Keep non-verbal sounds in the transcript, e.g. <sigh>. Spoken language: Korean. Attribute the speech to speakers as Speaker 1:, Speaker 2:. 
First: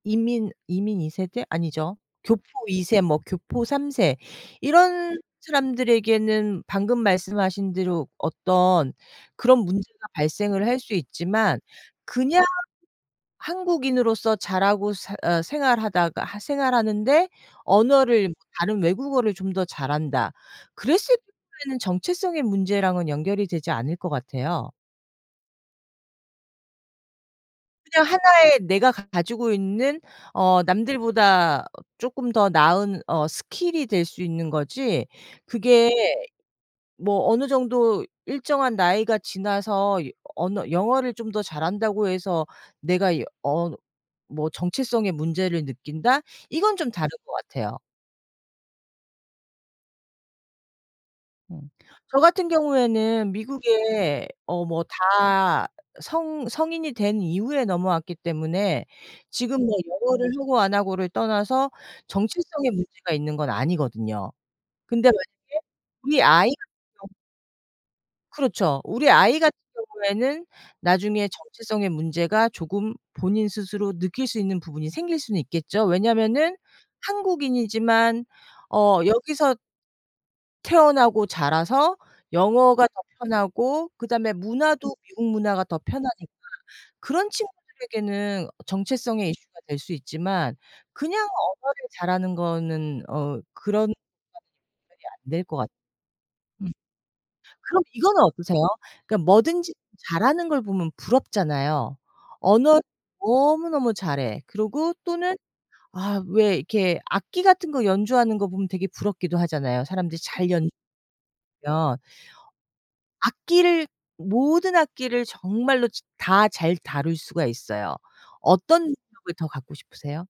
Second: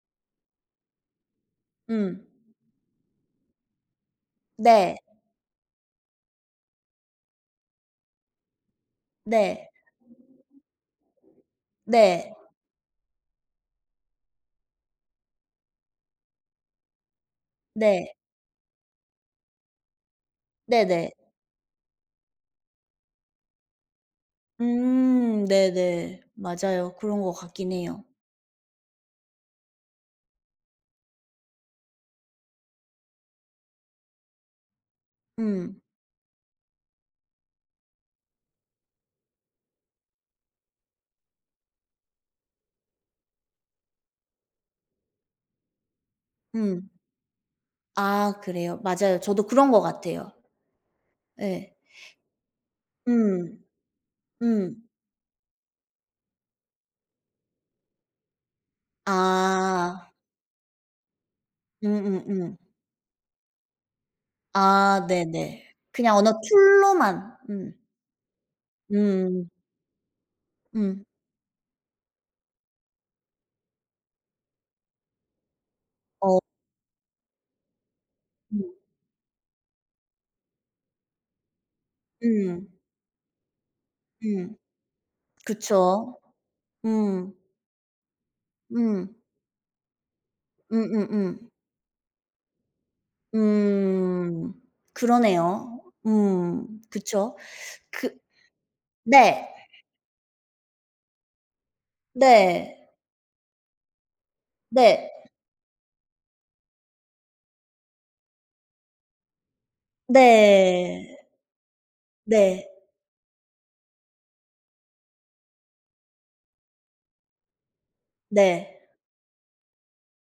Speaker 1: 이민 이민 2세대? 아니죠.
Speaker 2: 음.
Speaker 1: 교포 2세, 뭐 교포 3세
Speaker 2: 네.
Speaker 1: 이런 사람들에게는 방금 말씀하신 대로 어떤 그런
Speaker 2: 네.
Speaker 1: 문제가 발생을 할 수 있지만
Speaker 2: 네.
Speaker 1: 그냥 한국인으로서 자라고 사 어 생활하다가 생활하는데
Speaker 2: 네.
Speaker 1: 언어를 다른 외국어를 좀 더 잘한다
Speaker 2: 네네.
Speaker 1: 그랬을 경우에는 정체성의 문제랑은 연결이 되지 않을 것 같아요.
Speaker 2: 음. 네네. 맞아요. 그런 것 같긴 해요.
Speaker 1: 그냥 하나의 내가 가지고 있는 어 남들보다 쪼끔 더 나은 어 스킬이 될 수 있는 거지,
Speaker 2: 음.
Speaker 1: 그게 뭐 어느 정도 일정한 나이가 지나서 여 언어 영어를 좀 더 잘한다고 해서 내가 이 어 뭐 정체성의 문제를 느낀다? 이건
Speaker 2: 음.
Speaker 1: 좀 다른 것 같아요.
Speaker 2: 아. 그래요. 맞아요. 저도 그런 것 같아요.
Speaker 1: 음.
Speaker 2: 예.
Speaker 1: 저 같은 경우에는
Speaker 2: 음.
Speaker 1: 미국에 어
Speaker 2: 음.
Speaker 1: 뭐 다 성 성인이 된 이후에 넘어왔기 때문에 지금 뭐
Speaker 2: 아.
Speaker 1: 영어를 하고 안 하고를 떠나서
Speaker 2: 음음음.
Speaker 1: 정체성에 문제가 있는 건 아니거든요.
Speaker 2: 아.
Speaker 1: 근데
Speaker 2: 네네.
Speaker 1: 만약에
Speaker 2: 그냥
Speaker 1: 우리
Speaker 2: 언어
Speaker 1: 아이 <unintelligible>
Speaker 2: 툴로만. 음.
Speaker 1: 그렇죠. 우리 아이
Speaker 2: 음.
Speaker 1: 같은 경우에는
Speaker 2: 음.
Speaker 1: 나중에 정체성의 문제가 조금 본인 스스로 느낄 수 있는 부분이 생길 수는 있겠죠.
Speaker 2: 어.
Speaker 1: 왜냐하면은 한국인이지만
Speaker 2: 음.
Speaker 1: 어 여기서 태어나고 자라서
Speaker 2: 음.
Speaker 1: 영어가 더 편하고 그다음에
Speaker 2: 음.
Speaker 1: 문화도 미국 문화가 더
Speaker 2: 그쵸.
Speaker 1: 편하니까 그런
Speaker 2: 음.
Speaker 1: 친구들에게는
Speaker 2: 음.
Speaker 1: 정체성의 이슈가 될 수 있지만 그냥
Speaker 2: 음음음.
Speaker 1: 언어를 잘하는 거는 어 그런 <unintelligible>
Speaker 2: 음.
Speaker 1: 들이 안 될 것 같
Speaker 2: 그러네요. 음.
Speaker 1: 음.
Speaker 2: 그쵸.
Speaker 1: 그럼
Speaker 2: 그
Speaker 1: 이거는 어떠세요? 그러니까
Speaker 2: 네.
Speaker 1: 뭐든지 잘하는 걸 보면 부럽잖아요.
Speaker 2: 네.
Speaker 1: 언어 너무너무 잘해. 그리고
Speaker 2: 네.
Speaker 1: 또는 아 왜 이렇게 악기 같은 거 연주하는 거 보면 되게 부럽기도 하잖아요, 사람들이 잘 연 <unintelligible>
Speaker 2: 네.
Speaker 1: 면.
Speaker 2: 네.
Speaker 1: 악기를 모든 악기를 정말로 치 다 잘 다룰 수가 있어요. 어떤
Speaker 2: 네.
Speaker 1: 능력을 더 갖고 싶으세요?